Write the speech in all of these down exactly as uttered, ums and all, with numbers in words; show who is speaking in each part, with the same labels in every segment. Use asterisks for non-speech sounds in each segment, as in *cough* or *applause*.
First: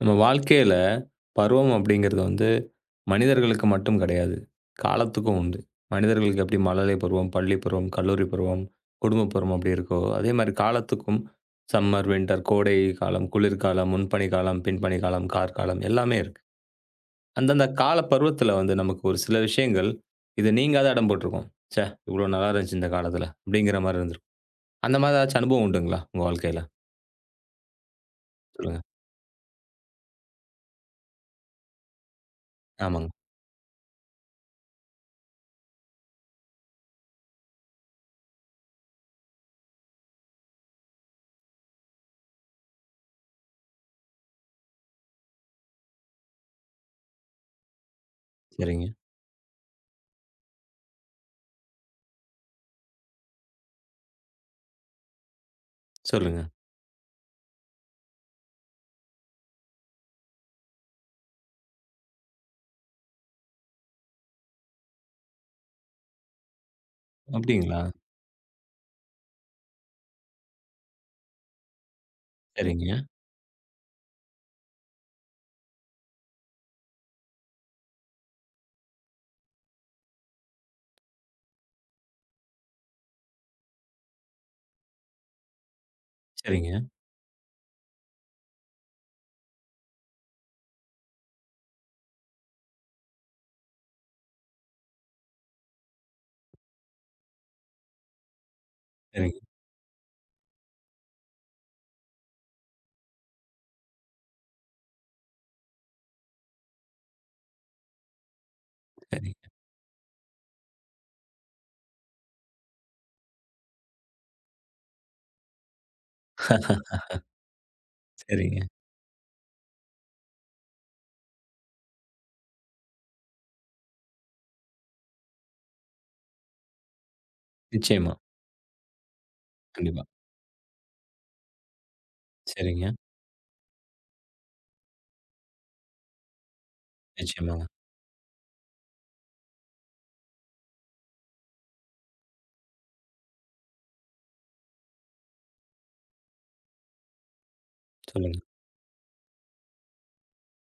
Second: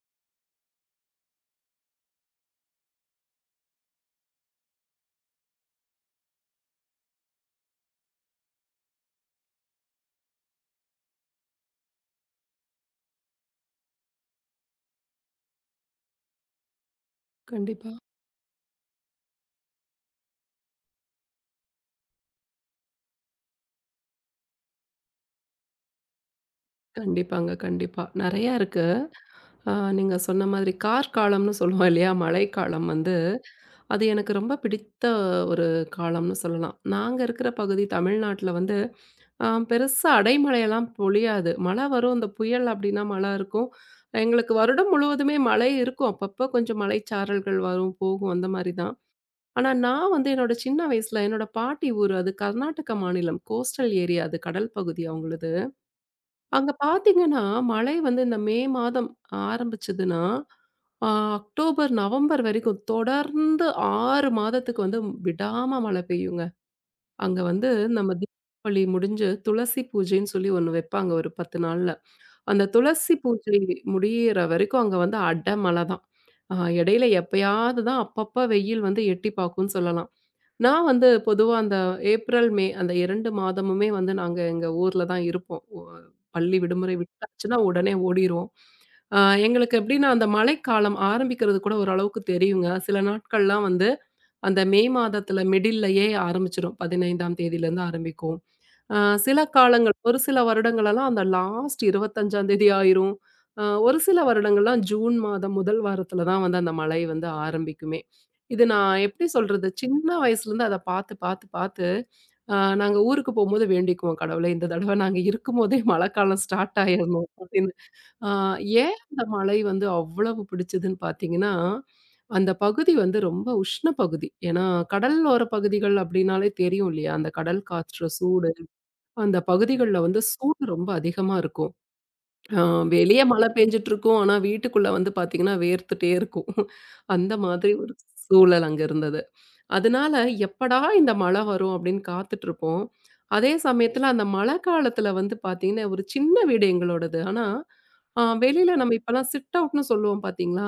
Speaker 1: நம்ம வாழ்க்கையில பருவம் அப்படிங்கிறது வந்து மனிதர்களுக்கு மட்டும் கிடையாது. காலத்துக்கும் உண்டு. மனிதர்களுக்கு எப்படி மழலை பருவம், பள்ளி பருவம், கல்லூரி பருவம், குடும்ப பருவம் அப்படி இருக்கோ, அதே மாரி காலத்துக்கும் சம்மர், வின்டர், கோடை காலம், குளிர்காலம், முன்பனி காலம், பின்பனி காலம், கார்காலம் எல்லாமே இருக்கு. அந்தந்த
Speaker 2: கண்டிப்பா.
Speaker 1: கால பருவத்தில வந்து நமக்கு ஒரு சில விஷயங்கள், இது நீங்காத அடம் போட்டுருக்கும். "ச்சே! இவ்வளோ நல்லா இருந்துச்சு இந்த காலத்தில." அப்படிங்கிற மாரி இருந்திருக்கும். அந்த மாரி ஏதாச்சும் அனுபவம் உண்டுங்களா? உங்க வாழ்க்கையில?
Speaker 2: கண்டிப்பாங்க, கண்டிப்பா. நெறையா
Speaker 1: சொல்லுங்க.
Speaker 2: இருக்கு. ஆ நீங்க சொன்ன மாதிரி கார்காலம்னு சொல்லுவோம் இல்லையா? மழைக்காலம்
Speaker 1: ஆமாங்க.
Speaker 2: வந்து, அது எனக்கு ரொம்ப பிடித்த ஒரு காலம்னு சொல்லலாம். நாங்க இருக்கிற பகுதி தமிழ்நாட்ல வந்து, ஆ பெருசா அடைமழையெல்லாம் பொழியாது. மழை வரும். இந்த புயல் அப்படின்னா மழை இருக்கும். எங்களுக்கு வருடம் முழுவதுமே மழை இருக்கும். அப்பப்போ கொஞ்சம் மழைச்சாரல்கள் வரும், போகும் அந்த மாரி
Speaker 1: சரிங்க.
Speaker 2: தான். ஆனா நான் வந்து என்னோட சின்ன வயசுல என்னோட பாட்டி ஊர் அது கர்நாடக மாநிலம். கோஸ்டல் ஏரியா அது கடல் பகுதி அவங்களுது.
Speaker 1: சொல்லுங்க.
Speaker 2: அங்க பார்த்தீங்கன்னா, மழை வந்து இந்த மே மாதம் ஆரம்பிச்சதுன்னா, அ அக்டோபர், நவம்பர் வரைக்கும் தொடர்ந்து ஆறு மாதத்துக்கு வந்து விடாம மழை பெய்யுங்க. அங்க வந்து
Speaker 1: அப்படிங்களா?
Speaker 2: நம்ம தீபாவளி முடிஞ்சு துளசி பூஜைன்னு சொல்லி ஒண்ணு வைப்பாங்க ஒரு பத்து நாள்ல. அந்த
Speaker 1: சரிங்க,
Speaker 2: துளசி பூஜை முடியிற வரைக்கும் அங்க வந்து அடமழை தான். அ இடையில எப்பயாவது தான் அப்பப்ப வெயில் வந்து எட்டி பார்க்கும்னு சொல்லலாம். நான் வந்து பொதுவா அந்த ஏப்ரல், மே அந்த ரெண்டு மாதமுமே வந்து நாங்க எங்க ஊர்ல தான் இருப்போம். ஒ பள்ளி
Speaker 1: சரிங்க.
Speaker 2: விடுமுறை விட்டாச்சுன்னா உடனே ஓடிருவோம். அ எங்களுக்கு எப்படின்னா அந்த மழைக்காலம் ஆரம்பிக்கிறது கூட ஓரளவுக்கு தெரியுங்க. சில நாட்கள்லாம் வந்து அந்த மே மாதத்துல மிடில்லயே ஆரம்பிச்சுரும். 15ஆம் தேதியிலேருந்து ஆரம்பிக்கும். அ சில
Speaker 1: சரிங்க,
Speaker 2: காலங்கள் ஒரு சில வருடங்களெல்லாம் அந்த லாஸ்ட் 25ஆம் தேதி ஆயிரும். அ ஒரு சில வருடங்கள்லாம் ஜூன் மாதம் முதல் வாரத்துல தான் வந்து அந்த மழை வந்து ஆரம்பிக்குமே. இது நான் எப்படி
Speaker 1: சரிங்க,
Speaker 2: சொல்றது? சின்ன வயசுலேருந்து அத பார்த்து, பார்த்து, பார்த்து. அ நாங்க ஊருக்கு போம்போது வேண்டிக்குவோம், "கடவுளே இந்த தடவ நாங்க இருக்கும்போதே மழைக்காலம் ஸ்டார்ட் ஆயிரணும்" அப்படின்னு. அ
Speaker 1: சரிங்க.
Speaker 2: ஏன் அந்த மழை வந்து அவ்வளவு பிடிச்சதுன்னு பார்த்தீங்கன்னா, அந்த பகுதி வந்து ரொம்ப உஷ்ண பகுதி. ஏன்னா கடலோர பகுதிகள் அப்படின்னாலே தெரியும் இல்லையா? அந்த கடல் காற்று,
Speaker 1: நிச்சயமா.
Speaker 2: சூடு. அந்த பகுதிகள்ல
Speaker 1: கண்டிப்பா.
Speaker 2: வந்து சூடு ரொம்ப அதிகமா இருக்கும். அ
Speaker 1: சரிங்க.
Speaker 2: வெளிய மழை பெஞ்சுட்டுருக்கும். ஆனா, வீட்டுக்குள்ள வந்து பார்த்தீங்கன்னா, வேர்த்துட்டே இருக்கும். அந்த
Speaker 1: நிச்சயமாங்க.
Speaker 2: மாதிரி ஒரு சூழல் அங்க இருந்தது. அதனால, எப்படா இந்த மழை வரும் அப்படின்னு காத்துட்டுருப்போம். அதே சமயத்துல அந்த மழை காலத்துல வந்து பார்த்தீங்கன்னா, ஒரு சின்ன வீடு எங்களோடது. ஆனா, அ
Speaker 1: சொல்லுங்க.
Speaker 2: வெளியில நம்ம இப்பலாம் சிட் அவுட்ன்னு சொல்லுவோம் பார்த்தீங்களா?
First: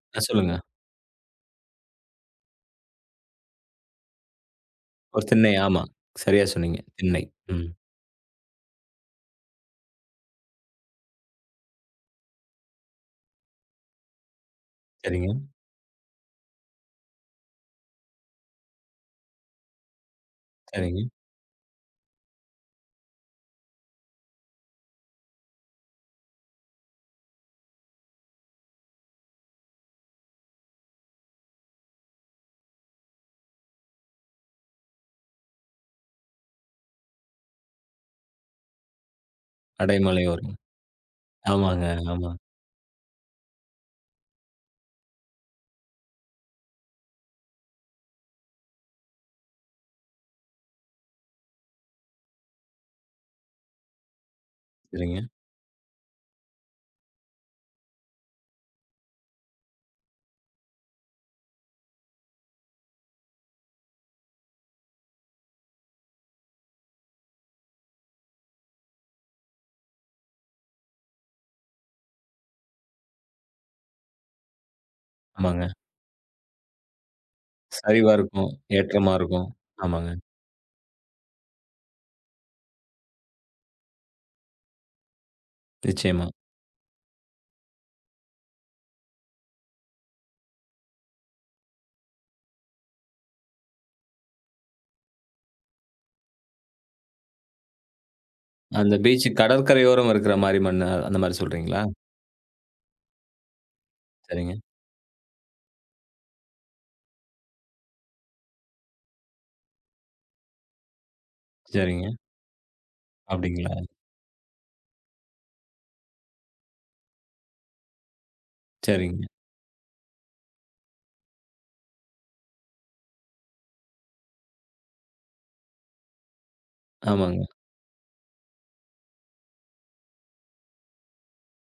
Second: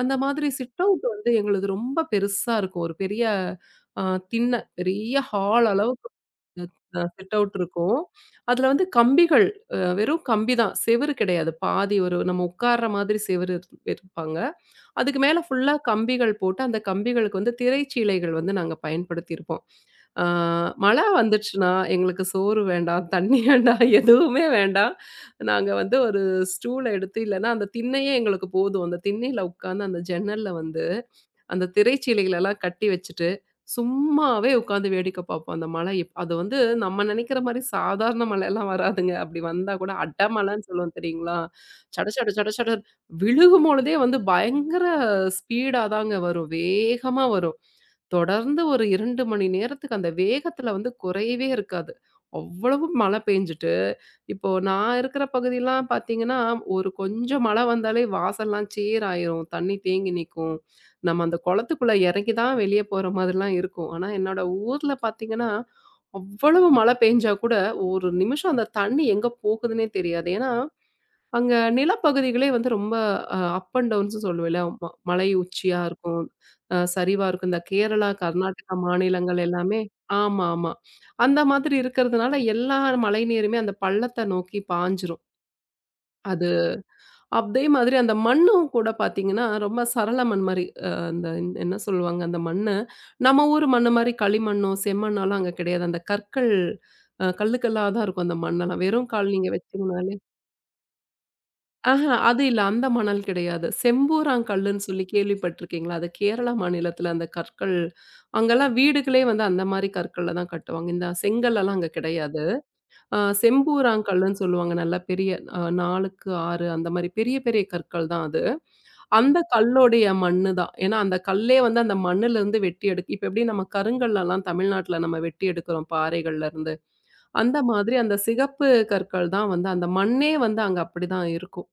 Speaker 2: அந்த
Speaker 1: ஆ
Speaker 2: மாதிரி
Speaker 1: சொல்லுங்க.
Speaker 2: சிட் அவுட் வந்து எங்களுது ரொம்ப பெருசா இருக்கும். ஒரு பெரிய அ திண்ண பெரிய
Speaker 1: ஒரு திண்ணை.
Speaker 2: ஹால்
Speaker 1: ஆமா.
Speaker 2: அளவுக்கு
Speaker 1: சரியா சொன்னீங்க.
Speaker 2: அ
Speaker 1: திண்ணை.
Speaker 2: சிட் அவுட்
Speaker 1: ம்.
Speaker 2: இருக்கும். அதுல வந்து கம்பிகள் அ வெறும் கம்பி தான். செவுரு கிடையாது. பாதி ஒரு நம்ம உட்கார்ற மாதிரி செவுரு இரு இருப்பாங்க. அதுக்கு
Speaker 1: சரிங்க,
Speaker 2: மேல ஃபுல்லா கம்பிகள் போட்டு, அந்த கம்பிகளுக்கு வந்து திரைச்சீலைகள் வந்து நாங்க பயன்படுத்தியிருப்போம். ஆ
Speaker 1: சரிங்க.
Speaker 2: மழை வந்துச்சுன்னா, எங்களுக்கு சோறு வேண்டாம், தண்ணி *laughs* வேண்டாம், எதுவுமே வேண்டாம். நாங்க வந்து ஒரு ஸ்டூல எடுத்து இல்லன்னா அந்த திண்ணையே எங்களுக்கு போதும். அந்த திண்ணையில உட்கார்ந்து அந்த ஜன்னல்ல வந்து அந்த திரைச்சீலைகளெல்லாம் கட்டி வச்சுட்டு, சும்மாவே உட்காந்து வேடிக்கை பார்ப்போம். அந்த மழை எப் அது வந்து நம்ம நெனைக்கிற மாரி சாதாரண மழைலாம் வராதுங்க. அப்படி வந்தா கூட
Speaker 1: அடைமழையோரம்.
Speaker 2: அடமழைன்னு சொல்லுவோம் தெரியுங்களா?
Speaker 1: ஆமாங்க,
Speaker 2: சட சட
Speaker 1: ஆமா.
Speaker 2: சட சடன்னு விழுகும்பொழுதே வந்து பயங்கர ஸ்பீடா தாங்க வரும். வேகமா வரும். தொடர்ந்து ஒரு ரெண்டு மணி நேரத்துக்கு அந்த வேகத்தில வந்து குறையவே இருக்காது. அவ்வளவு மழை பெஞ்சுட்டு இப்போ நான்
Speaker 1: சரிங்க.
Speaker 2: இருக்கிற பகுதிலாம் பார்த்தீங்கன்னா, ஒரு கொஞ்சம் மழை வந்தாலே வாசல்லாம் சேர் ஆயிரும். தண்ணி தேங்கி நிக்கும். நம்ம அந்த குளத்துக்குள்ள இறங்கி தான் வெளிய போற மாதிரிலாம் இருக்கும். ஆனா, என்னோட ஊர்ல பார்த்தீங்கன்னா, அவ்வளவு மழை பெஞ்சா கூட ஒரு நிமிஷம் அந்த தண்ணி எங்க போகுதுன்னே தெரியாது. ஏன்னா, அங்க நிலப்பகுதிகளே வந்து ரொம்ப அ அப் அண்ட் டவுன்ஸ்னு சொல்லுவேன்ல. ம மலை
Speaker 1: ஆமாங்க.
Speaker 2: உச்சியா இருக்கும். அ சரிவா இருக்கும். இந்த கேரளா,
Speaker 1: சரிவா இருக்கும்.
Speaker 2: கர்நாடகா
Speaker 1: ஏற்றமா
Speaker 2: மாநிலங்கள்
Speaker 1: இருக்கும்.
Speaker 2: எல்லாமே
Speaker 1: ஆமாங்க.
Speaker 2: ஆமா, ஆமா. அந்த மாதிரி இருக்கிறதுனால எல்லா மழைநீருமே அந்த பள்ளத்த நோக்கி பாய்ஞ்சிரும்.
Speaker 1: நிச்சயமா.
Speaker 2: அது அதே மாதிரி அந்த மண்ணும் கூட பார்த்தீங்கன்னா, ரொம்ப சரள மண் மாரி. அ அந்த இந்த- என்ன சொல்லுவாங்க அந்த மண்ணு, நம்ம ஊர் மண்ணு மாரி களிமண்ணோ, செம்மண்ணோலாம் அங்க கிடையாது. அந்த கற்கள் அ கல்லுக்கல்லா தான் இருக்கும் அந்த மண்ணெல்லாம்.
Speaker 1: அந்த
Speaker 2: வெறும்
Speaker 1: பீச்
Speaker 2: கால் நீங்க
Speaker 1: கடற்கரையோரம்
Speaker 2: வச்சீங்கனாலே
Speaker 1: இருக்கிற மாரி மண்ணு. அந்த மாரி சொல்றீங்களா?
Speaker 2: ஆஹ, அது இல்ல. அந்த மணல் கிடையாது.
Speaker 1: சரிங்க,
Speaker 2: செம்பூராங்கல்லுன்னு சொல்லி கேள்விப்பட்டிருக்கீங்களா? அது கேரளா மாநிலத்தில அந்த கற்கள் அங்கலாம் வீடுகளே வந்து அந்த மாரி கற்கள்ல தான் கட்டுவாங்க. இந்த செங்கல்லலாம் அங்க
Speaker 1: சரிங்க.
Speaker 2: கிடையாது. அ
Speaker 1: அப்படிங்களா?
Speaker 2: செம்பூராங்கல்லுன்னு சொல்லுவாங்க. நல்லா பெரிய அ 4க்கு ஆறு அந்த மாரி பெரிய பெரிய கற்கள் தான் அது.
Speaker 1: சரிங்க.
Speaker 2: அந்த கல்லுடைய மண்ணு தான். ஏன்னா, அந்த கல்லே வந்து அந்த மண்ணுலருந்து வெட்டி எடுக் இப்ப எப்படி நம்ம கருங்கல்லலாம் தமிழ்நாட்ல நம்ம வெட்டி எடுக்கிறோம் பாறைகள்லருந்து.
Speaker 1: ஆமாங்க.
Speaker 2: அந்த மாதிரி அந்த சிகப்பு கற்கள் தான் வந்து அந்த மண்ணே வந்து அங்க அப்படிதான் இருக்கும்.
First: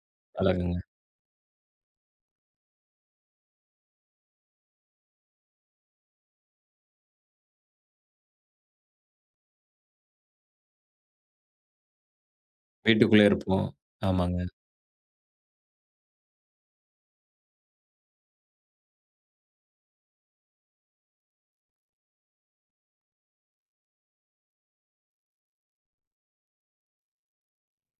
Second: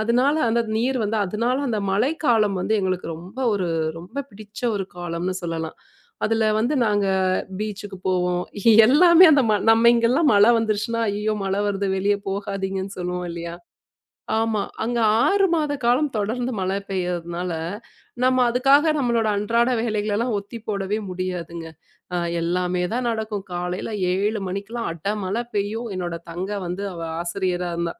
Speaker 2: அதனால அந்த
Speaker 1: அழகுங்க.
Speaker 2: நீர் வந்து அதனால அந்த மழைக்காலம் வந்து எங்களுக்கு ரொம்ப ஒரு ரொம்ப பிடிச்ச ஒரு காலம்னு சொல்லலாம். அதுல வந்து நாங்க பீச்சுக்கு போவோம். எல்லாமே அந்த ம நம்ம இங்கெல்லாம் மழை வந்துருச்சுன்னா, "ஐயய்யோ! மழை வருது வெளிய போகாதீங்கன்னு" சொல்லுவோம்
Speaker 1: வீட்டுக்குள்ளே
Speaker 2: இல்லையா?
Speaker 1: இருப்போம். ஆமாங்க.
Speaker 2: ஆமா. அங்க ஆறு மாத காலம் தொடர்ந்து மழை பெய்யறதுனால, நம்ம அதுக்காக நம்மளோட அன்றாட வேலைகளெல்லாம் ஒத்தி போடவே முடியாதுங்க. அ எல்லாமே தான் நடக்கும். காலையில ஏழு மணிக்கெல்லாம் அட மழை பெய்யும். என்னோட தங்க வந்து அவ ஆசிரியரா இருந்தா.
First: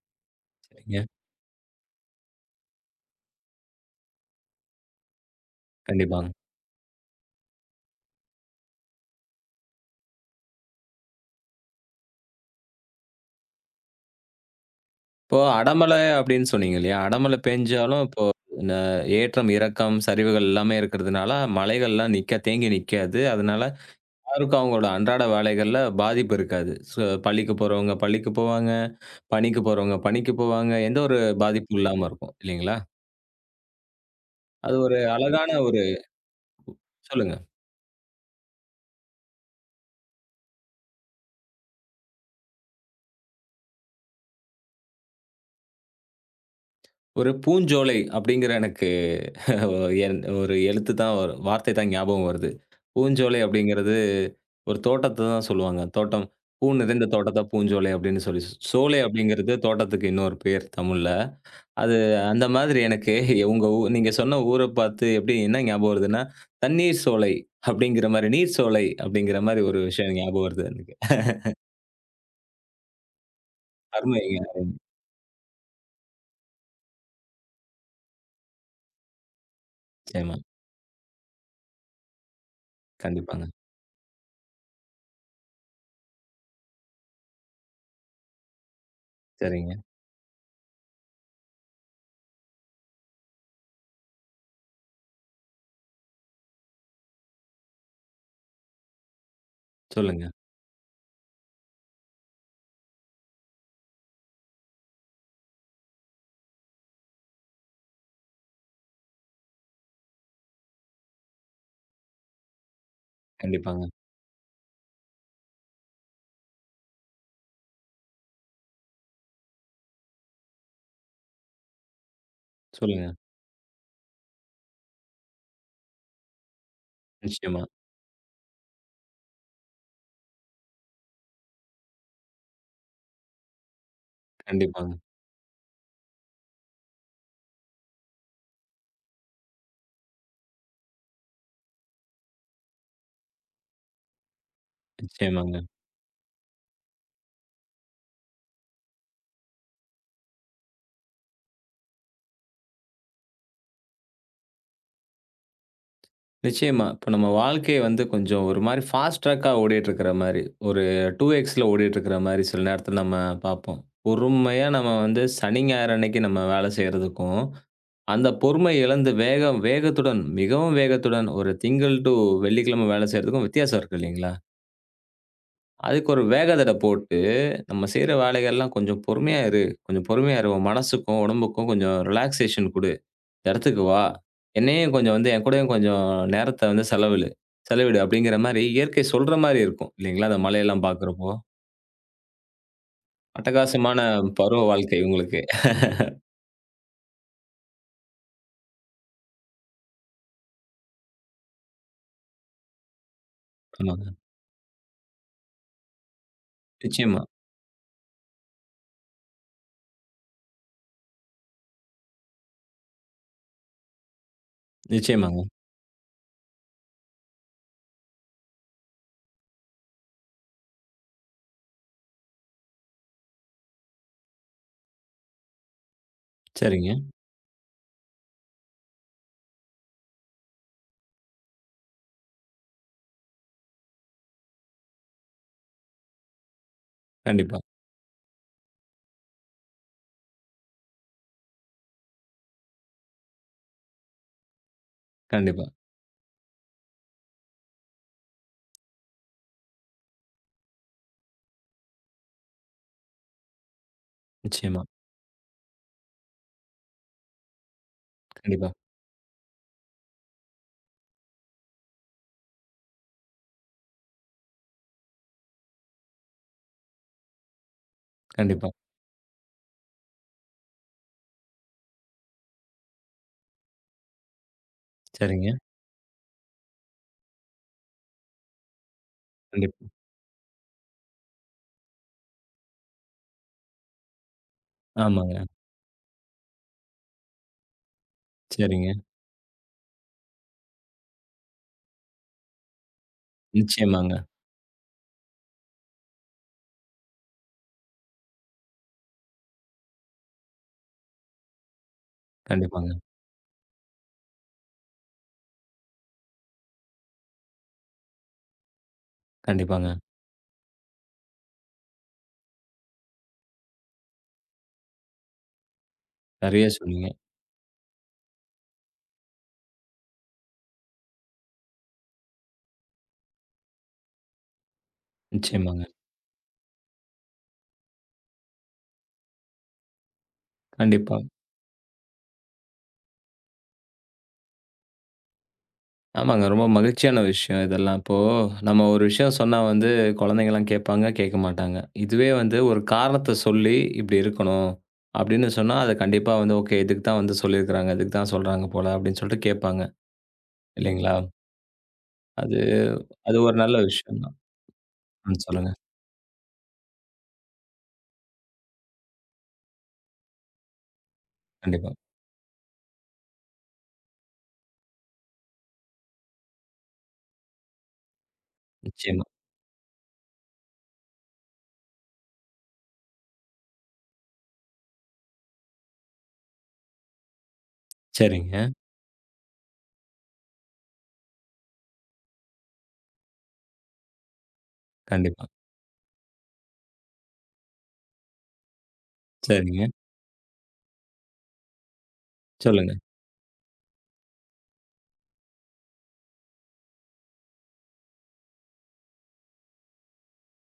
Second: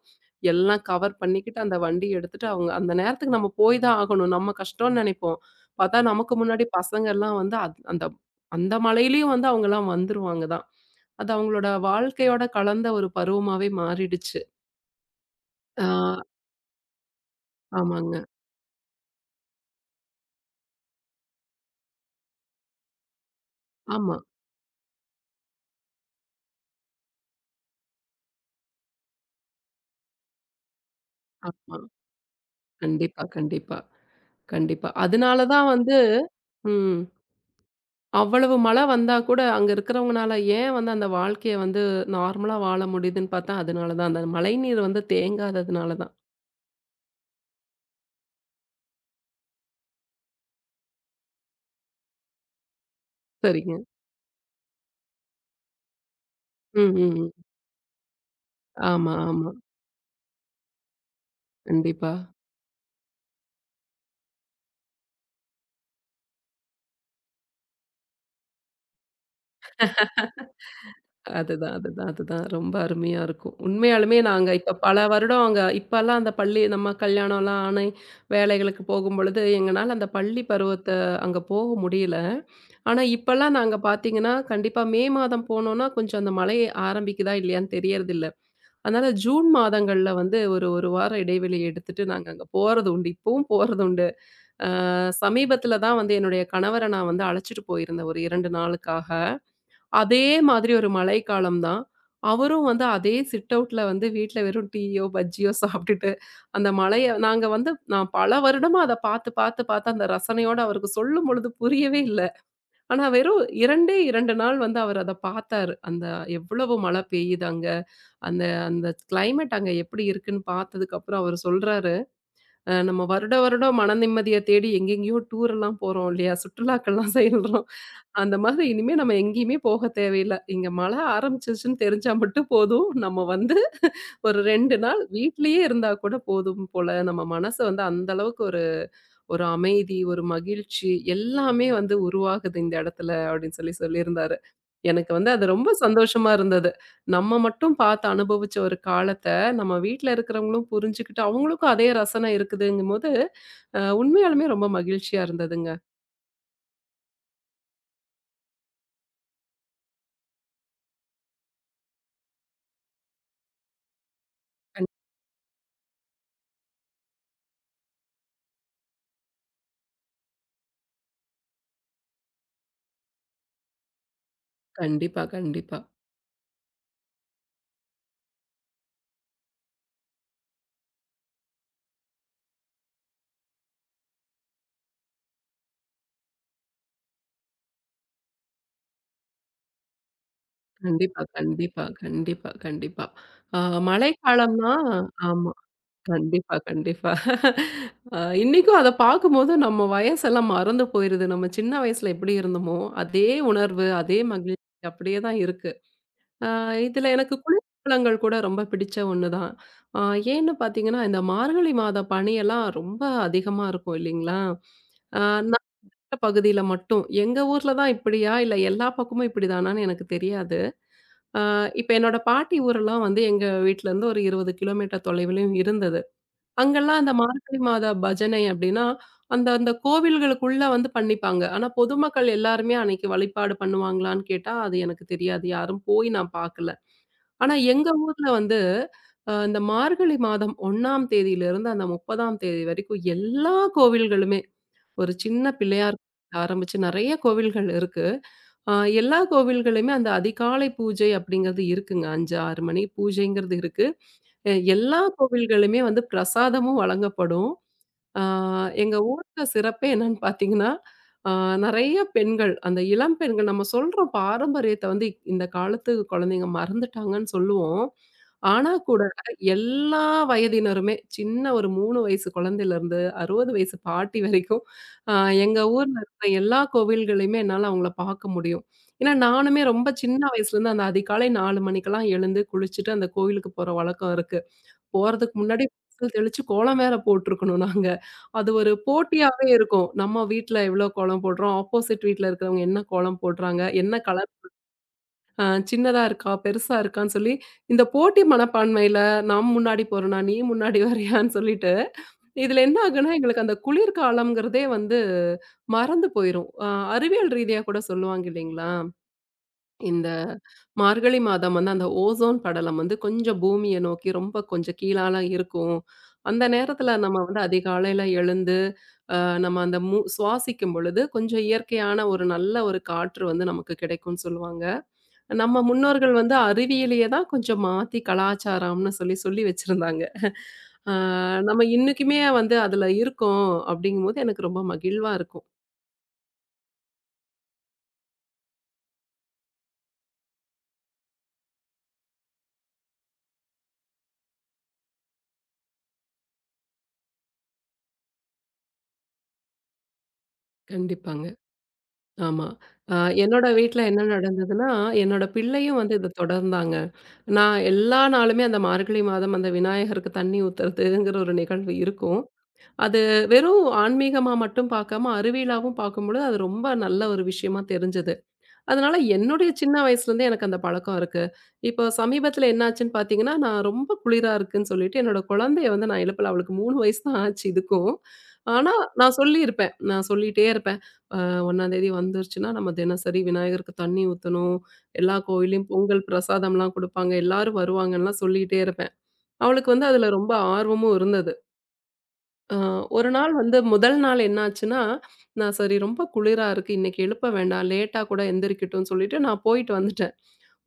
Speaker 2: எல்லாம்
Speaker 1: சரிங்க.
Speaker 2: கவர் பண்ணிக்கிட்டு அந்த வண்டி எடுத்துட்டு அவங்க அந்த நேரத்துக்கு நம்ம போய் தான் ஆகணும். நம்ம கஷ்டம்னு நெனைப்போம். பார்த்தா
Speaker 1: கண்டிப்பாங்க.
Speaker 2: நமக்கு முன்னாடி பசங்கலாம் வந்து அத் அந்த அந்த மழையிலயும் வந்து அவங்கலாம் வந்துருவாங்க தான். அது அவங்களோட வாழ்க்கையோட கலந்த ஒரு பருவமாவே மாறிடுச்சு.
Speaker 1: இப்போ
Speaker 2: ஆ
Speaker 1: அடமழை அப்படின்னு சொன்னீங்க இல்லையா? அடமழை பேஞ்சாலும்
Speaker 2: ஆமாங்க.
Speaker 1: இப்போ ந ஏற்றம், இறக்கம், சரிவுகள் எல்லாமே இருக்கிறதுனால மலைகள்லாம் நிக்க தேங்கி நிக்காது. அதனால
Speaker 2: ஆமா.
Speaker 1: யாருக்கும் அவங்களோட அன்றாட வேலைகள்ல பாதிப்பு இருக்காது. சோ பள்ளிக்கு போறவங்க பள்ளிக்கு போவாங்க, பணிக்கு போறவங்க பணிக்கு போவாங்க. எந்த ஒரு
Speaker 2: ஆமா.
Speaker 1: பாதிப்பும் இல்லாம இருக்கும் இல்லைங்களா?
Speaker 2: கண்டிப்பா, கண்டிப்பா,
Speaker 1: அது
Speaker 2: கண்டிப்பா.
Speaker 1: ஒரு
Speaker 2: அதனால
Speaker 1: அழகான
Speaker 2: தான்
Speaker 1: ஒரு
Speaker 2: வந்து. ம்.
Speaker 1: சொல்லுங்க.
Speaker 2: அவ்வளவு மழை வந்தா கூட அங்க இருக்கிறவங்கனால ஏன் வந்து அந்த வாழ்க்கைய வந்து நார்மலா வாழ முடியுதுன்னு பார்த்தா, அதனால தான். அந்த மழைநீர் வந்து தேங்காததுனால தான்.
Speaker 1: ஒரு பூஞ்சோலை அப்படிங்கிற எனக்கு *laughs* ஒரு என் ஒரு எழுத்து தான் வரும். வார்த்தை தான் ஞாபகம் வருது. பூஞ்சோலை
Speaker 2: சரிங்க.
Speaker 1: அப்படிங்கிறது ஒரு தோட்டத்த தான் சொல்லுவாங்க. தோட்டம் பூ
Speaker 2: ம்,
Speaker 1: நிறைந்த
Speaker 2: ம்,
Speaker 1: தோட்டத்த
Speaker 2: ம்.
Speaker 1: பூஞ்சோலை அப்படின்னு சொல்லி சோலை
Speaker 2: ஆமா, ஆமா.
Speaker 1: அப்படிங்கிறது தோட்டத்துக்கு இன்னொரு பேர் தமிழ்ல. அது
Speaker 2: கண்டிப்பா.
Speaker 1: அந்த மாதிரி எனக்கு உங்க ஊ நீங்க சொன்ன ஊர பார்த்து எப்படி என்ன ஞாபகம் வருதுன்னா, "தண்ணீர் சோலை" அப்படிங்கிற மாரி நீர் சோலை அப்படிங்கிற மாரி ஒரு விஷயம் ஞாபகம் வருது எனக்கு.
Speaker 2: அதுதான், அதுதான், அதுதான். ரொம்ப அருமையா இருக்கும். உண்மையாலுமே
Speaker 1: அருமைங்க.
Speaker 2: நாங்க இப்ப பல வருடம் அங்க இப்பலாம் அந்த பள்ளி நம்ம கல்யாணம்லாம் ஆன வேலைகளுக்கு போகும்பொழுது, எங்கனால அந்த
Speaker 1: நிச்சயமா.
Speaker 2: பள்ளி பருவத்த அங்க போக முடியல. ஆனா,
Speaker 1: கண்டிப்பாங்க.
Speaker 2: இப்பல்லாம் நாங்க பார்த்தீங்கன்னா, கண்டிப்பா மே மாதம் போனோம்னா, கொஞ்சம் அந்த மழை ஆரம்பிக்குதா இல்லையான்னு தெரியறதில்ல. அதனால ஜூன்
Speaker 1: சரிங்க.
Speaker 2: மாதங்கள்ல வந்து ஒரு 1 வார இடைவெளி எடுத்துட்டு நாங்க அங்க போறது உண்டு. இப்பவும் போறது உண்டு. அ சமீபத்தில தான் வந்து என்னுடைய கணவர நான் வந்து அழைச்சிட்டு போயிருந்தேன் ஒரு ரெண்டு நாளுக்காக. அதே
Speaker 1: சொல்லுங்க.
Speaker 2: மாதிரி ஒரு மழைக்காலம் தான். அவரும் வந்து அதே சிட் அவுட்ல வந்து வீட்ல வெறும் டீயோ, பஜ்ஜியோ சாப்பிட்டுட்டு அந்த மழைய நாங்க வந்து நான் பல வருடமா அத பார்த்து, பார்த்து, பார்த்து அந்த ரசனையோட அவருக்கு சொல்லும்பொழுது புரியவே இல்ல. ஆனா, வெறும்
Speaker 1: கண்டிப்பாங்க.
Speaker 2: ரெண்டு ரெண்டு நாள் வந்து அவர் அத பார்த்தாரு. அந்த எவ்வளவு மழை பெய்யுது அங்க. அந்த அந்த கிளைமேட் அங்க எப்படி இருக்குன்னு பார்த்ததுக்கப்புறம் அவர் சொல்றாரு, "அ நம்ம
Speaker 1: சொல்லுங்க.
Speaker 2: வருட வருடம் மன நிம்மதிய தேடி எங்கெங்கேயோ டூர்லாம் போறோம் இல்லையா? சுற்றுலாக்கள்லாம்
Speaker 1: நிச்சயமா.
Speaker 2: செல்றோம். அந்த மாதிரி இனிமே நம்ம எங்கேயுமே போக தேவையில்ல. இங்க மழை ஆரம்பிச்சிருச்சுன்னு தெரிஞ்சா மட்டும் போதும். நம்ம வந்து ஒரு ரெண்டு
Speaker 1: கண்டிப்பாங்க.
Speaker 2: நாள் வீட்லயே இருந்தா கூட போதும் போல. நம்ம மனச வந்து அந்த அளவுக்கு ஒரு ஒரு அமைதி, ஒரு மகிழ்ச்சி எல்லாமே வந்து உருவாகுது இந்த இடத்துல அப்படின்னு சொல்லி சொல்லியிருந்தாரு. எனக்கு வந்து அது
Speaker 1: நிச்சயமாங்க.
Speaker 2: ரொம்ப சந்தோஷமா இருந்தது. நம்ம மட்டும் பார்த்து அனுபவிச்ச ஒரு காலத்த நம்ம வீட்ல இருக்கிறவங்களும் புரிஞ்சுகிட்டு, அவங்களுக்கும் அதே ரசனை இருக்குதுங்கும்போது, அ உண்மையாலுமே ரொம்ப மகிழ்ச்சியா இருந்ததுங்க.
Speaker 1: நிச்சயமா. இப்ப நம்ம வாழ்க்கை வந்து கொஞ்சம் ஒரு மாரி ஃபாஸ்ட் ட்ராக்கா ஓடிட்டுருக்கிற மாரி, ஒரு டூ எக்ஸ்ல ஓடிட்டுருக்கிற மாரி சில நேரத்தில நம்ம பார்ப்போம். பொறுமையா
Speaker 2: கண்
Speaker 1: நம்ம வந்து சனி, ஞாயிறு அன்னைக்கு நம்ம வேலை செய்றதுக்கும், அந்த பொறுமை இழந்து வேகம் வேகத்துடன், மிகவும் வேகத்துடன் ஒரு திங்கள் டூ வெள்ளிக்கிழமை வேலை செய்றதுக்கும் வித்தியாசம் இருக்கு இல்லைங்களா?
Speaker 2: கண்டிப்பா, கண்டிப்பா.
Speaker 1: அதுக்கு ஒரு வேக தட போட்டு, நம்ம செய்ற வேலைகள்லாம் கொஞ்சம் பொறுமையா இரு. கொஞ்சம் பொறுமையா இரு. உன் மனசுக்கும், உடம்புக்கும் கொஞ்சம் ரிலாக்சேஷன் குடு. இந்த இடத்துக்கு வா. என்னையும் கொஞ்சம் வந்து என் கூடயும் கொஞ்சம் நேரத்த வந்து செலவிடு செலவிடு அப்படிங்கிற மாரி இயற்கை சொல்ற மாரி இருக்கும். இல்லைங்களா? அந்த மலையெல்லாம்
Speaker 2: கண்டிப்பா,
Speaker 1: பார்க்குறப்போ.
Speaker 2: கண்டிப்பா, கண்டிப்பா, கண்டிப்பா. அ
Speaker 1: அட்டகாசமான பருவ
Speaker 2: மழைக்காலம்னா
Speaker 1: வாழ்க்கை உங்களுக்கு.
Speaker 2: ஆமா. கண்டிப்பா, கண்டிப்பா. அ இன்னைக்கும் அத பார்க்கும்போது நம்ம வயசெல்லாம் மறந்து போயிருது. நம்ம சின்ன வயசுல எப்படி இருந்தோமோ, அதே உணர்வு,
Speaker 1: ஆமாங்க.
Speaker 2: அதே மகிழ்ச்சி அப்படியே தான் இருக்கு. அ இதுல
Speaker 1: நிச்சயமா,
Speaker 2: எனக்கு குளிர்பழங்கள் கூட ரொம்ப பிடிச்ச ஒண்ணு தான். அ ஏன்னு பார்த்தீங்கன்னா, இந்த மார்கழி மாத பனியெல்லாம் ரொம்ப அதிகமா இருக்கும் இல்லைங்களா? அ
Speaker 1: நிச்சயமாங்க.
Speaker 2: நகர பகுதியில மட்டும். எங்க ஊர்ல தான் இப்படியா? இல்ல எல்லா பக்கமும் இப்படிதானான்னு எனக்கு தெரியாது. அ இப்ப என்னோட பாட்டி ஊரெல்லாம் வந்து எங்க வீட்ல இருந்து ஒரு இருபது கிலோமீட்டர் தொலைவிலும் இருந்தது.
Speaker 1: சரிங்க.
Speaker 2: அங்கெல்லாம் அந்த மார்கழி மாத பஜனை அப்படின்னா, அந்த அந்த கோவில்களுக்குள்ள வந்து பண்ணிப்பாங்க. ஆனா பொதுமக்கள் எல்லாருமே அன்னைக்கு வழிபாடு பண்ணுவாங்களான்னு கேட்டா, அது எனக்கு தெரியாது. யாரும் போய் நான் பார்க்கல. ஆனா
Speaker 1: கண்டிப்பா,
Speaker 2: எங்க ஊர்ல வந்து அ இந்த மார்கழி மாதம் 1ஆம் தேதியிலிருந்து அந்த 30ஆம் தேதி வரைக்கும் எல்லா கோவில்களுமே, ஒரு சின்ன
Speaker 1: கண்டிப்பா.
Speaker 2: பிள்ளையார் ஆரம்பிச்சு நெறைய கோவில்கள் இருக்கு. அ எல்லா கோவில்களையுமே அந்த அதிகாலை பூஜை அப்படிங்கிறது இருக்குங்க. அஞ்சு, ஆறு மணி பூஜைங்கிறது இருக்கு. அ
Speaker 1: நிச்சயமா.
Speaker 2: எல்லா கோவில்களுமே வந்து பிரசாதமும் வழங்கப்படும். ஆ
Speaker 1: கண்டிப்பா,
Speaker 2: எங்க ஊர்ல சிறப்பே என்னன்னு பார்த்தீங்கன்னா, ஆ நெறைய பெண்கள், அந்த இளம் பெண்கள் நம்ம சொல்றோம் பாரம்பரியத்த வந்து இந்த காலத்து குழந்தைங்க மறந்துட்டாங்கன்னு சொல்லுவோம். ஆனா
Speaker 1: கண்டிப்பா.
Speaker 2: கூட எல்லா வயதினருமே, சின்ன ஒரு மூணு வயசு குழந்தையிலருந்து அறுபது வயசு பாட்டி வரைக்கும், ஆ
Speaker 1: சரிங்க.
Speaker 2: எங்க ஊர்ல இருக்கிற எல்லா கோவில்களையுமே என்னால அவங்கள பார்க்க முடியும். ஏன்னா நானுமே
Speaker 1: கண்டிப்பா.
Speaker 2: ரொம்ப சின்ன வயசுலேருந்து அந்த அதிகாலை நாலு மணிக்கெல்லாம் எழுந்து குளிச்சுட்டு அந்த கோவிலுக்கு போற வழக்கம் இருக்கு. போறதுக்கு
Speaker 1: ஆமாங்க.
Speaker 2: முன்னாடி பென்சில் தெளிச்சு கோலம் வேற போட்டுருக்கணும் நாங்க. அது ஒரு
Speaker 1: சரிங்க.
Speaker 2: போட்டியாவே இருக்கும். நம்ம வீட்ல எவ்ளோ கோலம் போடுறோம்? ஆப்போசிட் வீட்ல இருக்கிறவங்க என்ன கோலம் போடுறாங்க? என்ன
Speaker 1: நிச்சயமாங்க.
Speaker 2: கலர்? அ சின்னதா இருக்கா? பெருசா இருக்கான்னு சொல்லி, இந்த போட்டி மனப்பான்மையில நான் முன்னாடி போறேனா? நீ முன்னாடி வரியான்னு சொல்லிட்டு, இதுல என்ன
Speaker 1: கண்டிப்பாங்க,
Speaker 2: ஆகுன்னா, எங்களுக்கு அந்த குளிர்காலம்ங்கிறதே வந்து மறந்து போயிரும். அ அறிவியல் ரீதியா கூட சொல்லுவாங்க இல்லைங்களா?
Speaker 1: கண்டிப்பாங்க.
Speaker 2: இந்த மார்கழி மாதம் வந்து அந்த ஓசோன் படலம் வந்து கொஞ்சம் பூமிய நோக்கி ரொம்ப கொஞ்சம் கீழால இருக்கும். அந்த
Speaker 1: நெறைய
Speaker 2: நேரத்துல
Speaker 1: சொன்னீங்க.
Speaker 2: நம்ம வந்து அதிகாலையில எழுந்து, அ நம்ம அந்த மூ சுவாசிக்கும் பொழுது கொஞ்சம் இயற்கையான ஒரு நல்ல ஒரு காற்று வந்து நமக்கு கிடைக்கும்னு சொல்லுவாங்க. நம்ம
Speaker 1: நிச்சயமாங்க.
Speaker 2: முன்னோர்கள் வந்து அறிவியலையே தான் கொஞ்சம் மாத்தி கலாச்சாரம்னு சொல்லி, சொல்லி வச்சிருந்தாங்க. அ
Speaker 1: கண்டிப்பா.
Speaker 2: நம்ம இன்னைக்குமே வந்து அதுல இருக்கோம் அப்படிங்கும்போது எனக்கு ரொம்ப மகிழ்வா இருக்கும்.
Speaker 1: ஆமாங்க. ரொம்ப மகிழ்ச்சியான விஷயம் இதெல்லாம். இப்போ நம்ம ஒரு விஷயம் சொன்னா வந்து குழந்தைங்கலாம் கேட்பாங்க, கேட்க மாட்டாங்க. இதுவே வந்து ஒரு காரணத்த சொல்லி "இப்படி இருக்கணும்" அப்படின்னு சொன்னா, அது கண்டிப்பா வந்து ஓகே இதுக்கு தான் வந்து சொல்லியிருக்கிறாங்க. இதுக்கு தான் சொல்றாங்க போல அப்படின்னு சொல்லிட்டு கேட்பாங்க. இல்லைங்களா?
Speaker 2: கண்டிப்பாங்க. ஆமா.
Speaker 1: அது
Speaker 2: அ
Speaker 1: அது
Speaker 2: என்னோட
Speaker 1: ஒரு நல்ல
Speaker 2: வீட்ல என்ன
Speaker 1: விஷயம் தான்.
Speaker 2: நடந்ததுன்னா, என்னோட
Speaker 1: ம். சொல்லுங்க.
Speaker 2: பிள்ளையும் வந்து இத தொடர்ந்தாங்க. நான் எல்லா நாளுமே அந்த மார்கழி மாதம் அந்த விநாயகருக்கு தண்ணி ஊத்துறதுங்கிற ஒரு நிகழ்வு
Speaker 1: கண்டிப்பா.
Speaker 2: இருக்கும். அது வெறும் ஆன்மீகமா மட்டும் பார்க்காம, அறிவியலாவும் பார்க்கும்பொழுது அது ரொம்ப நல்ல ஒரு விஷயமா தெரிஞ்சது. அதனால
Speaker 1: நிச்சயமா.
Speaker 2: என்னுடைய சின்ன வயசுலேருந்தே எனக்கு அந்த பழக்கம் இருக்கு. இப்போ சமீபத்தில என்ன ஆச்சுன்னு பார்த்தீங்கன்னா, நான் ரொம்ப குளிரா இருக்குன்னு சொல்லிட்டு என்னோட குழந்தைய வந்து நான் எழுப்பல. அவளுக்கு மூணு வயசு தான் ஆச்சு இதுக்கும்.
Speaker 1: சரிங்க.
Speaker 2: ஆனா நான் சொல்லியிருப்பேன். நான் சொல்லிட்டே இருப்பேன். அ ஒன்னாம் தேதி வந்துருச்சுன்னா, நம்ம தினசரி விநாயகருக்கு தண்ணி ஊத்தணும். எல்லா
Speaker 1: கண்டிப்பா.
Speaker 2: கோயில்லயும் பொங்கல் பிரசாதம்லாம் குடுப்பாங்க. எல்லாரும் வருவாங்கன்லாம் சொல்லிட்டே இருப்பேன். அவளுக்கு
Speaker 1: சரிங்க.
Speaker 2: வந்து அதில ரொம்ப ஆர்வமும் இருந்தது. அ
Speaker 1: சொல்லுங்க.
Speaker 2: ஒரு நாள் வந்து முதல் நாள் என்னாச்சுன்னா, நான் சரி ரொம்ப குளிரா இருக்கு. இன்னைக்கு எழுப்ப வேண்டாம். லேட்டா கூட எந்திரிக்கட்டும்னு சொல்லிட்டு நான் போயிட்டு வந்துட்டேன்.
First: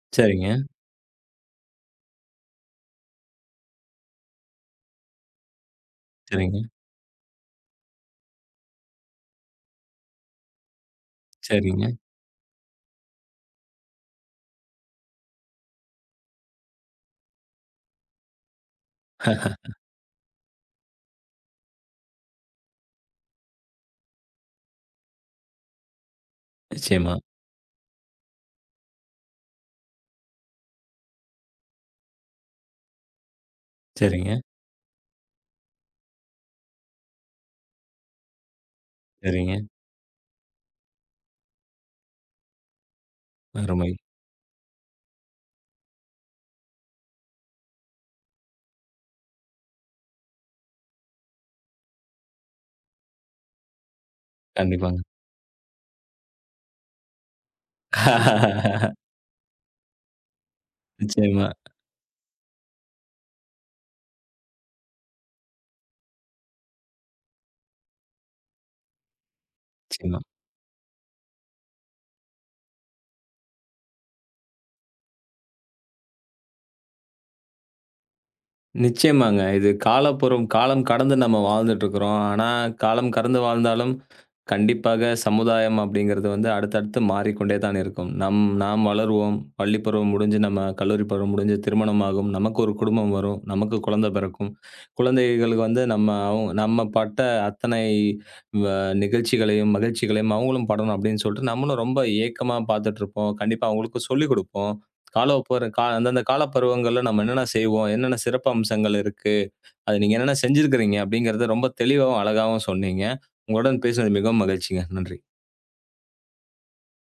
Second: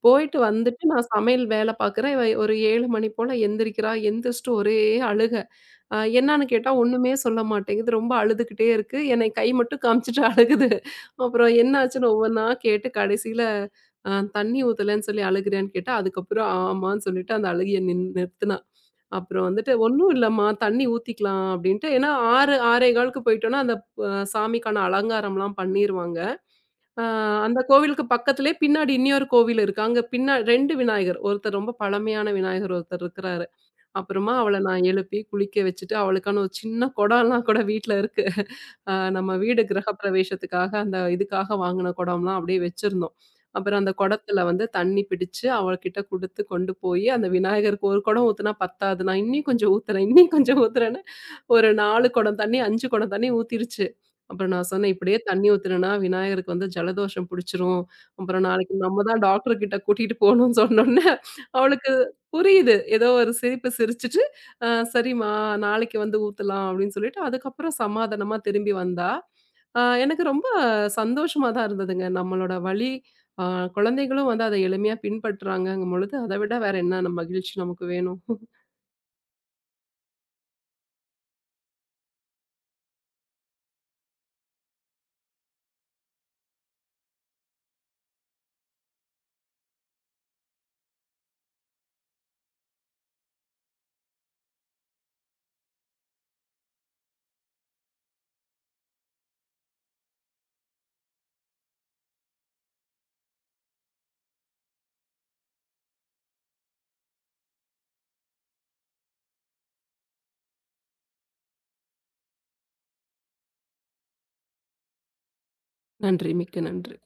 Speaker 2: போயிட்டு
Speaker 1: சரிங்க.
Speaker 2: வந்துட்டு நான் சமையல் வேலை பார்க்குறேன். இவ ஒரு ஏழு மணி போல எந்திரிக்கிறா. எந்திரிச்சுட்டு ஒரே அழுக. அ என்னான்னு
Speaker 1: சரிங்க.
Speaker 2: கேட்டா ஒண்ணுமே சொல்ல மாட்டேங்குது. ரொம்ப அழுதுகிட்டே இருக்கு. என்னை கை மட்டும் காமிச்சுட்டு அழுகுது. அப்புறம்
Speaker 1: சரிங்க.
Speaker 2: என்னாச்சுன்னு ஒவ்வொன்னா கேட்டு கடைசியில அ தண்ணி ஊத்தலன்னு சொல்லி அழுகுறியான்னு கேட்டா, அதுக்கப்புறம் ஆமான்னு சொல்லிட்டு அந்த அழுகைய நின் நிறுத்துனா. அப்புறம் வந்துட்டு, "ஒண்ணும் இல்லம்மா, தண்ணி ஊத்திக்கலாம்" அப்படின்ட்டு. ஏன்னா ஆறு, 6.15க்கு போயிட்டோம்னா, அந்த ப சாமிக்கான அலங்காரம்லாம் பண்ணிருவாங்க. அ
Speaker 1: நிச்சயமா.
Speaker 2: அந்த கோவிலுக்கு பக்கத்திலேயே பின்னாடி இன்னொரு கோவில் இருக்கு. அங்க பின்னா ரெண்டு விநாயகர். ஒருத்தர் ரொம்ப பழமையான விநாயகர் ஒருத்தர் இருக்கிறாரு. அப்புறமா
Speaker 1: சரிங்க.
Speaker 2: அவள நான் எழுப்பி குளிக்க வச்சுட்டு, அவளுக்கான ஒரு சின்ன குடம்லாம் கூட வீட்ல இருக்கு. அ நம்ம
Speaker 1: சரிங்க.
Speaker 2: வீடு கிரகப்பிரவேசத்துக்காக அந்த இதுக்காக வாங்குன குடம்லாம் அப்படியே வச்சிருந்தோம். அப்புறம் அந்த
Speaker 1: அருமை.
Speaker 2: குடத்துல வந்து தண்ணி பிடிச்சு அவகிட்ட குடுத்து கொண்டு போயி, அந்த விநாயகருக்கு ஒரு குடம் ஊத்துனா பத்தாது. நான் இன்னும் கொஞ்சம் ஊத்துறேன், இன்னும் கொஞ்சம் ஊத்துறேன்னு ஒரு நாலு குடம் தண்ணி, அஞ்சு குடம் தண்ணி ஊத்திருச்சு. அப்புறம் நான் சொன்னேன்,
Speaker 1: கண்டிப்பாங்க.
Speaker 2: "இப்படியே தண்ணி ஊத்துனேன்னா விநாயகருக்கு வந்து ஜலதோஷம் புடிச்சுரும். அப்புறம் நாளைக்கு நம்ம
Speaker 1: *laughs*
Speaker 2: தான் டாக்டர் கிட்ட கூட்டிட்டு போணும்னு" சொன்னோனே,
Speaker 1: நிச்சயமா,
Speaker 2: அவளுக்கு புரியுது. ஏதோ ஒரு சிரிப்பு சிரிச்சுட்டு, "அ சரிம்மா, நாளைக்கு வந்து ஊத்தலாம்" அப்படின்னு சொல்லிட்டு, அதுக்கப்புறம் சமாதானமா திரும்பி வந்தா, அ
Speaker 1: நிச்சயமா.
Speaker 2: எனக்கு ரொம்ப சந்தோஷமா தான் இருந்ததுங்க. நம்மளோட வழி, அ குழந்தைகளும் வந்து அத எளிமையா பின்பற்றுறாங்கங்கும் பொழுது, அத விட வேற என்ன நம் மகிழ்ச்சி நமக்கு வேணும்? *laughs*
Speaker 1: நிச்சயமாங்க. இது காலப்புறம் காலம் கடந்து நம்ம வாழ்ந்துட்டு இருக்கிறோம். ஆனா, காலம் கடந்து வாழ்ந்தாலும், கண்டிப்பாக சமுதாயம் அப்படிங்கிறது வந்து அடுத்தடுத்து மாறிக்கொண்டே தான் இருக்கும். நம் நாம் வளருவோம். பள்ளி பருவம் முடிஞ்சு, நம்ம கல்லூரி பருவம் முடிஞ்சு திருமணமாகும். நமக்கு ஒரு குடும்பம் வரும். நமக்கு குழந்தை பிறக்கும். குழந்தைகளுக்கு வந்து நம்ம அவுங் நம்ம பட்ட அத்தனை வ நிகழ்ச்சிகளையும், மகிழ்ச்சிகளையும் அவங்களும் படணும் அப்படின்னு சொல்லிட்டு, நம்மளும் ரொம்ப ஏக்கமா பார்த்துட்டு இருப்போம். கண்டிப்பா அவங்களுக்கும் சொல்லிக் குடுப்போம். கால பரு கா அந்தந்த காலப்பருவங்கள்ல நம்ம என்னென்ன செய்வோம்? என்னென்ன சிறப்பு அம்சங்கள் இருக்கு? அது நீங்க என்னென்ன செஞ்சிருக்கிறீங்க? அப்படிங்கிறத ரொம்ப தெளிவாவும், அழகாவும் சொன்னீங்க. உங்களுடன் பேசினது மிகவும் மகிழ்ச்சிங்க. நன்றி.
Speaker 2: நன்றி. மிக்க நன்றி.